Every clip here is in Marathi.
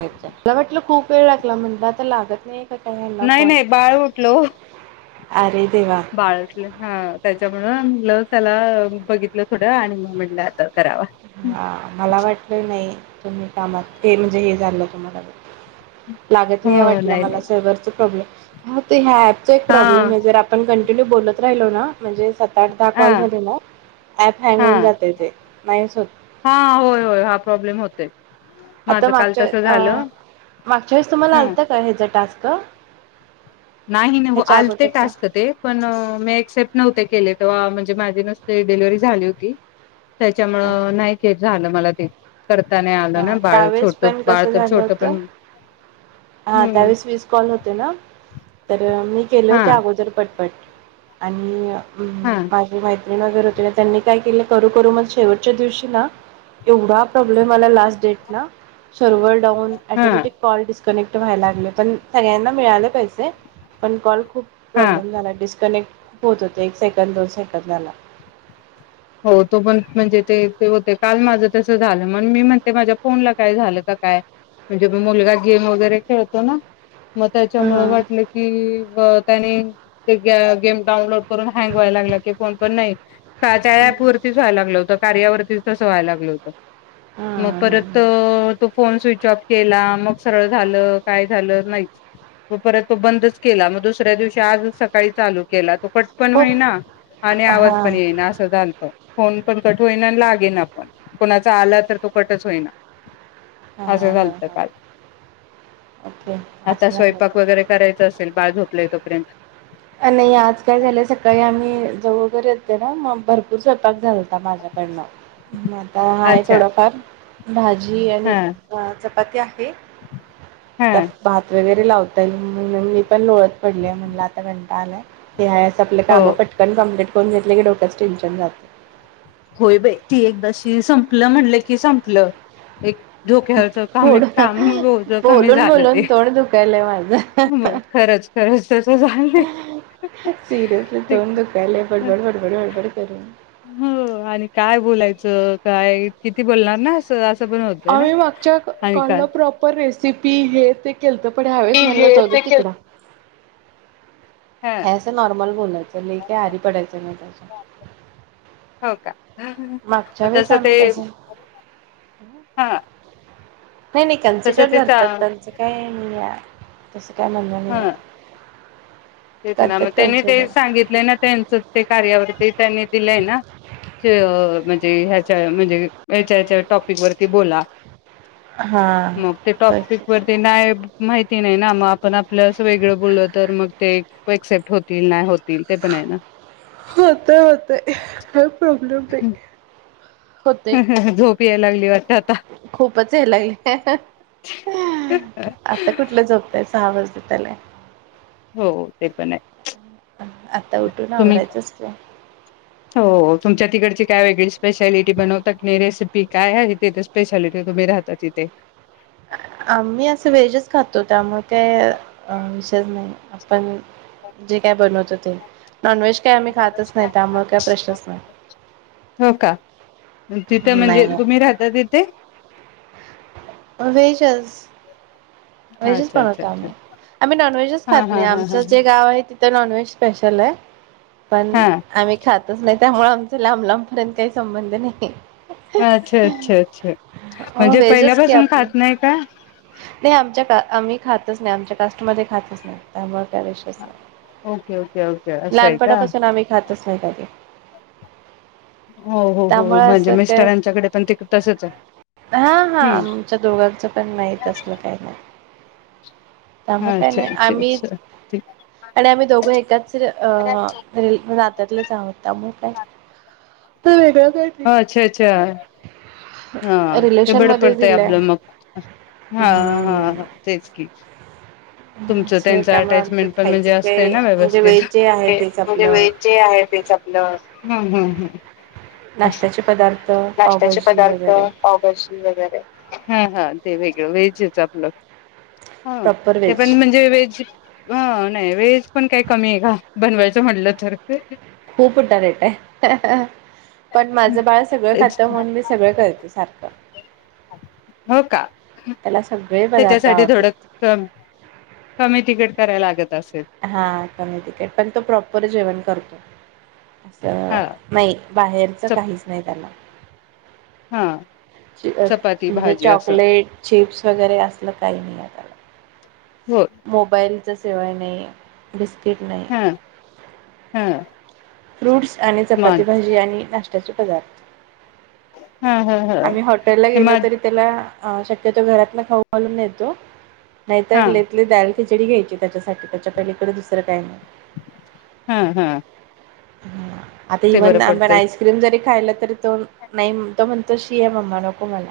अच्छा मला वाटलं खूप वेळ लागला म्हणला आता लागत नाही. का काय ह्यांना नाही फोन नाही बाळ उठल हो अरे देवा बाळ उठल हा त्या त्यामुळ म्हणून लव त्याला बघितल थोड आणि मग म्हटल आता करावा हा मला वाटल नाई तुम्ही कामात हे म्हणजे हे झाल तुम्हाला लागत हो नाहीये वाटल नाही मला नाही सर्वरचा प्रॉब्लेम हा ते एँपचा एक हा प्रॉब्लेम आहे जर आपण कन बोलत राहिलो ना म्हणजे सात अँप हा दाखवायला झाले ना अँप हँग हा होऊन जातय ते नाहीच होत हा होय होय हा प्रॉब्लेम होतय आता मागच्या अहह मागच्या वेळेस तुम्हाला ह आलत का हेच टास्क का? नाही न्हव आलते टास्क ते पण मी ऍक्सेप्ट नव्हते. केले तवा म्हणजे माझी नुसती डिलिव्हरी झाली होती. त्याच्यामुळ ओके नाही ते झालं मला ते अ करता नाही आलं ना हां बाळ त्यावेळेस छोट पण बाळ तर छोट पण हा आता हम्म वीस वीस कॉल होते ना? तर मी केले हा होते अगोदर पटपट आणि हम्म हा माझी मैत्रीण वगैरे होती त्यांनी काय केलं करू करू मग शेवटच्या दिवशी ना एवढा प्रॉब्लेम आला लास्ट डेटला सर्वर डाउन हा ऑटोमॅटिक कॉल डिस कनेक्ट व्हाय लागलंय पण सगळ्यांना मिळाले पैसे पण कॉल खूप हा प्रॉब्लेम झालय डिस कनेक्ट पोहचत हाय एक सेकंद सेकंदाला होय तो पण म्हणजे ते ते होते काल माझं तस झालं मण मी म्हणते माझ्या फोनला काय झालं का काय म्हणजे म मुलगा गेम वगैरे खेळतो ना मग त्याच्यामुळं हां वाटलं की त्याने ते गेम डाउनलोड करून हँग व्यायलागला की फोन पण नाही त्या हां पूरतीच व्हायला लागलं होतं कार्यावरती तसं व्हाय लागलं होतं मग हां परत हां तो फोन स्विच ऑफ केला मग सरळ झालं, काय झालं नाहीच मग परत तो बंदच केला मग दुसऱ्या दिवशी आजच सकाळी चालू केला तो कट पण हो होईना आणि हां आवाज पण हां येईना अस फोन पण कट होईना अन लागेना पण कोणाचा आला तर तो कटच होईना असं हां झालत हां काल ओके आता असं झालं होतं स्वयंपाक वगैरे करायचं असेल बाळ झोपलाय तर..... पर्यंत अ नाही आज काय झालं सकाळी आम्ही जाऊ वगैरे येतो ना मग भरपूर स्वयंपाक झाल आ माझ्याकडनं आता आहे अच्छा थोडंफार भा भाजी आणि हा चपा पत्या हा तर भात वगैरे लावतो म्हणून मी पण लोळत पडली म्हणल आता [unintelligible] आलाय आपलं हो कामं पटकन बंद फोन घेतले की डोक्याचं टेन्शन जात होय बई ती एकदाशी संपलं म्हणलं की संपलं एक डोक्यावरचं काम पुढ काम कमी बोलून झालं ते बोलून तोंड दुखालय माझं हा हा हा. हा सीरयसली ते तोंड दुखायलय बडबड बडबड बडबड करून हो आणि काय बोलायचं काय किती बोलणार ना असं अस आम्ही मागच्या कॉल ला प्रॉपर रेसिपी हे ते केलत पण ते ह्यावेळेस हे म्हणलं जाऊद्या ते केल तिकडं हा. हाय असं नॉर्मल बोलायचं, लय काय आरी पडायचं नाही त्याच्या मागच्या वेळेस तस ते आम्ही तसं हा नाही नाही तसं कन्सिडर ते चा धरतात त्यांचं काय म्ह हा [unintelligible] तेच ना मग त्यांनी ते कन्सिडर सांगितले ना त्यांच ते काय ते त्यांनी दिलंय ना च म्हणजे ते ह्याच्या म्हणजे ह्याच्या ह्याच्या टॉपिक वरती बोला. हा. मग ते टॉपिक वरती नाही माहिती नाही ना म आपण आपलं असं वेगळं बोललो तर मग ते एक्सेप्ट होतील नाही होत होतय होतय [unintelligible] होतय झोप यायला लागली वाटत आता खूपच हेलाईल आता कुठलं झोपतायस दहा वाजत आलाय हो ते पण य आता उठून आवरायचंच का हो तुमच्या तिकडची काय वेगळी स्पेशलिटी बनवतात की नाही रेसिपी काय आहे तिथे स्पेशालिटी तुम्ही राहता तिथे? आम्ही असं व्हेजच खातो, त्यामुळे काही अ विषयच नाही. आपण जे काय बनवतो ते नॉनव्हेज काय आम्ही खातच नाही, त्यामुळे काय प्रश्नच नाही. तिथं म्हणजे नाही तुम्ही राहता तिथे वेजच वेजच अच्छा अच्छा बनवतो अच्छा आम्ही, आम्ही नॉनव्हेजच हा खात हा नाही, हा आमच हा जे गाव आहे तिथं नॉनव्हेज स्पेशलाय पण हा आम्ही खातच नाही. त्यामुळे आमचा लांब लांबपर्यंत काही संबंध नाही. हा अच्छा अच्छा अच्छा हो म्हणजे व्हेजच की पहिल्यापासून आपले खात नाही का? मी खातच नाही, आमच्या कास्टमध्ये खातच नाही त्यामुळे ओके ओके ओके असं आहे का? लहानपणापासून आम्ही खातच नाही कधी हो हो हो त्यामुळे म्हणजे असं का मिस्टरांच्याकडे पण ते तसच आहे हा हा हम्म आमच्या दोघांचं पण नाही असलं काही नाही त्यामुळे काय अच्छा नाही अच्छा आम्ही अच्छा. ठीक. आणि आम्ही दोघं एकाच अ नातातलेच आहोत त्यामुळे काय ते वेगळ ह अच्छा अच्छा हा ते रिलेशन बर मध्ये पडतय दिलंय आपलं मग हा हा हा तेच की तुमच असं त्यांच त्यामुळे आमचं अटचमेंट पण म्हणजे खायचं ते असत ना म्हणजे व्यवस्थिते व्हेज जे आहे तेच आपलं आहे तेलं हम नाश्त्याचे पदार्थ नाष्ट्याचे पावभाजी पदार्थ वगैरे पाव भाजी वगैरे हा हा ते वेगळं वेजेच आपलं हा प्रॉपर ते व्हेज पण म्हणजे व्हेज नाही व्हेज पण काय कमी आहे का बनवायची म्हणलं तर खूप उठारेट आहे पण माझं बाळ सगळं तेच खात म्हणून मी की सगळं करते सारखं हो का त्याला सग त्याच्यासाठी थोडं क कमी तिकट कराय लागत अस हा कमी तिकट पण तो प्रॉपर जेवण करतो हा नाही बाहेरचं चप काहीच नाही त्याला हा [inaudible] चपाती म्हणजे भाजी असं चॉकलेट चिप्स वगैरे असलं काही नाही आ त्याला. हो मोबाईल त्याशिवाय नाही बिस्कीट एक नाही हा हा फ्रूट्स आणि चपाती मग भाजी आणि नाष्टा त्याचे पदार्थ हा हा हा आम्ही हॉटेल ला गेलो मग तरी त्याला अ शक्यतो घरात ना खाऊ बनवून नेतो नाही हा तर लेेतली दा खिचडी घ्यायची त्याच्यासाठी त्याच्या पलीकडे दुसरं काही नाही हा हा [inaudible] आता ते बरं इवन आपण पडतंय आइस्क्रीम जरी खायला तरी तो नाही म्ह तो म्हणतो शि आहे मम्मा नको मला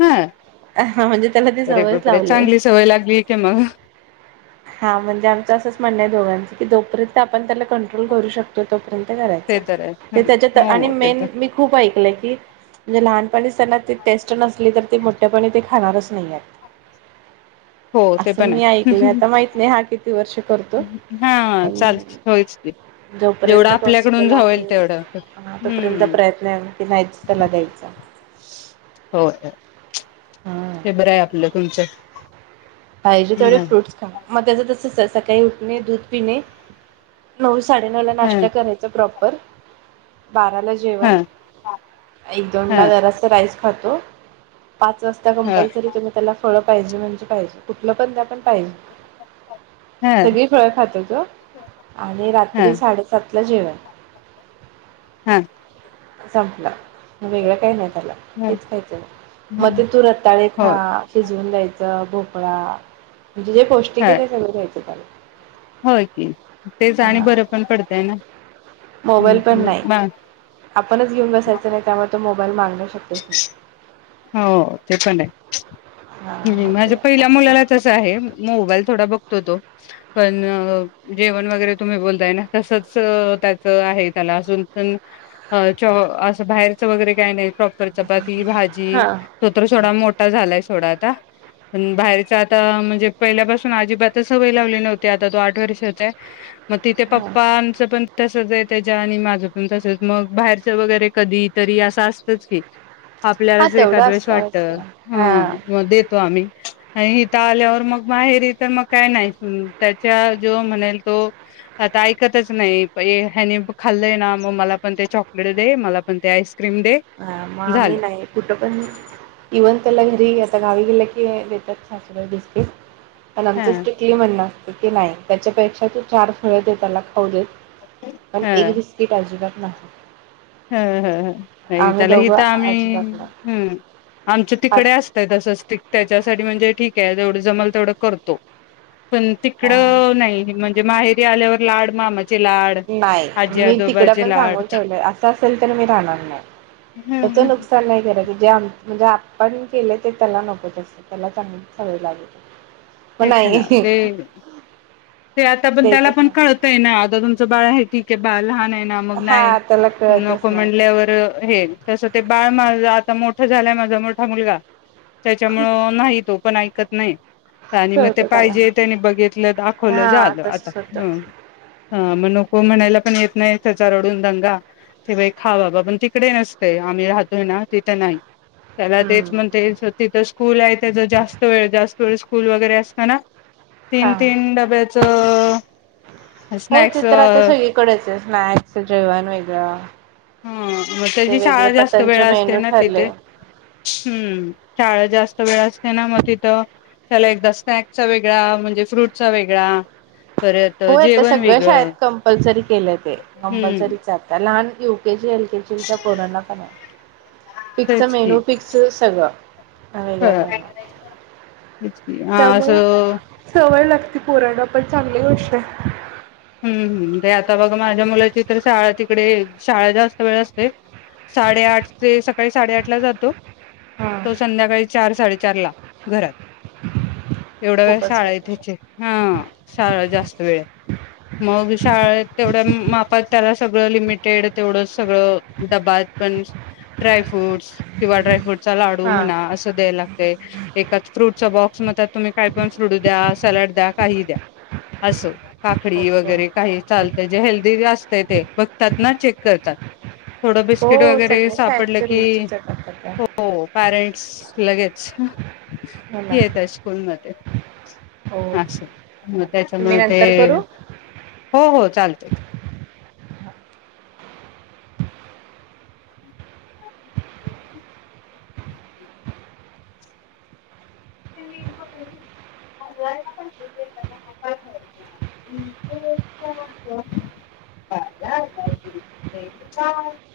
हा हा म्हणजे त्याला ते अरे सवयच बापरे लावले चांगली सवय लागली की मग हा म्हणजे आमचं असं. म्हणणंय दोघांच की जोपर्यंत आपण त्याला कॉन कन्ट्रोल करू शकतो तोपर्यंत कस करायच ते तर आहे ते हं. त्याच्यात आणि हो ते मेन तर मी खूप ऐकलंय की, जे लहान पहिलीच त्यांना ती टेस्ट नसली तर ते मोठेपनी ते खाणारच कस. दिल्यात हो असं मी ऐकलय आता माहित नाही हा किती? वर्ष करतो हां पण चाल होयचकी जोपर्यंत पॉसिबल आहे तेवढं हा तोपर्यंत हम्म प्रयत्न आहे की नाहीच त्याला द्यायच. म्च हे बरं आहे आपलं. तुमचें क पाहिजे तेवढे फ्रूट्स खा! मग त्याच तस सकाळी उठणे दूध पिणे नऊच साडे नऊला ह नाष्टा करायचं प्रॉपर तर बाराला जेवण हं एक दोन ला हं जरासा राईस खातो. पाच वाजता हं कंपल्सरी तुम्ही त्याला फळं पाहिजे म्हणजे पाहिजे. कुठलं पण द्या पण होय हं सगळी फळं खातो तो आणि रात्री हं साडेसात ला जेवण. हा संपलं. वेगळं काही नाही त्याला हं तेच खायचं ना मग हं ते तू रत्ताळे खा होय शिजवून द्यायचं. तवा जे पौष्टिक हाय हं ते सगळ द्यायचं त्याला होय की तेच आणि हा बरं पण पडतंय ना मोबाईल पण नाही म आपणच घेऊन बसायचं नाही त्यामुळे तो मोबाईल माग अशक्यच नाही. हाव ते पण हाय हा पीच मी मग ते माझ्या पै असं मुलाला तसं आहे मोबाईल थोडा बघतो. तो-तो पण अ जेवण वगैरे तुम्ही बोलताय ना तसच अ त्याच आहे त्याला अजून पण अ चॉ अस बाहेरच वगैरे काय नाही. प्रॉपर चपाती, भाजी ई हां तो तर सोडा मोठा झालाइस. थोड आता पण बाहेरच आता आ म्हणजे पहिल्यापासून अजिबातच सवय लावली नव्हती. आता तो आठ वर्षाचाय मग तिथे हां पप्पांचं पण तसये त्याच्या आणि माझं पण तसच मग बाहेरच वगैरे कधी तरी असं असतंच की आ हां, आपल्यालाज तेवढं एखाद वेळेस असतं वाटत असं ह हां म देतो आम्ही. नाही इथं आल्यावर मग माहेरी तर मग काय नाही. त्याच्या जो म्हणेल तो आता ऐकतच नाही. ए पै ह्यानी खाल्लय ना म मला पण ते चॉकलेट दे. मला पण ते आईस क्रीम दे झालं. कुठ पण इव्हन त्याला घरी येता गावी गेलं की देतात सासुबाई बिस्किट. पण आमचं ह स्ट्रीटली म्हणण असत. सुट्टी नाही त्याच्यापेक्षा तू चार फळ दे त्याला खाऊ दे पण एक बिस्कीट अजीबात ना ह-ह-ह नाही त्याला हित आम्ही अजिबात नाही हम आमच पाच तिकडे असतय तसंच ती त्याच्यासाठी म्हणजे ठीक तेला जेवढं जमल तेवढं करतो. पण तिकड नाही. म्हणजे माहे ते आल्यावर लाड मामा नाही मी तिकड पण लाड सांगून ठेवलंय असं पण तर मी राहणार नाही. त्याच नुकसान नाही क जे आम म्हणजे आपण केले ते त्याला नको तसं त्याला चांगलीच सवय लागू दे. तेच ना ते ते आता पण त्याला द्यायचंच पण नाही कळतय ना आता तुमचं बाळ हायती. ते बाल लहानये ना मग नाही. हा त्याला नको कळतच नाही म्हनल्यावर हे तस ते बाळ माझ आता मो तो झालाय माझा मोठा मुलगा. त्याच्यामुळं नाही तो पण ऐकत नाही. आणि मग ते कळतं त्याला पाहिजे त्यानी बघितलं, दाखवलं हा झालं आता. तसच होतं हं हा मग नको म्हणायला पण येत नाही, त्याचा रडून दंगा. ते बाई खा बाबा पण तिकडे नसतंय आम्ही राहतोय ना तिथं नाही. त्याला तेच हम्म. म्हणते तिथं स्कूल आहे त्याच जास्त वेळ जास्त [inaudible] स्कूल वगैरे असत ना हा, हो स्नॅक्स चित्र आता ह सगळीकडेच आहे. स्नँक्स, जेवण व [inaudible] हा मग त्याची शाळा जास्त वेळ असते मेनू ना तिथे. ठरले हम्म शाळा जास्त वेळ असते ना मग तिथं त्याला एकदा स्नॅक्चा वेगळा म्हणजे फ्रूटचा वेगळा परत हो येत जेवण सगळं वेगळं शाळेत कंपल्सरी केलं ते. हम्म कंपल्सरीच आता लहान यु युकेजी, एलकेजीच्यां पोरांना की नाय फिक्स तेच की मेनू, फिक्स सगळं वेगळ ह काय नाय. तेच की हा अस ती पोरांना पण चांगली गोष्ट आहे. हम हम ते आता बघा माझ्या मुलाची तर शाळा तिकडे शाळा जास्त वेळ असते. साडेआठ ते सकाळी साडेआठ ला जातो. हा तो संध्याकाळी चार साडे चारला घरात एवढा वेळ शाळा आहे त्याची हा शाळा जास्त वेळ मग शाळेत तेवढ्या मापात त्याला सगळं लिमिटेड तेवढं सगळं डबा पण ड्रायफ्रूटस् किंवा ड्रायफ्रूट चा लाडू हा म्हणा असं द्याय लागतय. एकाच फ्रूटचा बॉक्स मग त्यात तुम्ही काय पण फ्रूट द्या, सॅलेड द्या, काहीही द्या असं. काकडी व ओके घरी काही चालते जे हेल्दी जे अस ते, ते बघतात ना चेक करतात. थोडं बिस्किट हो वगैरे सगळ्या सापडलं शाळेचे की रूल्सच आहेत आता त्या हो पॅरं लगेच हो ना येतय स्कूलमध्ये. हो असं मग मी त्याच्यामुळे ते नंतर करू हो, हो. चालतय, चालतय. [inaudible] [unintelligible]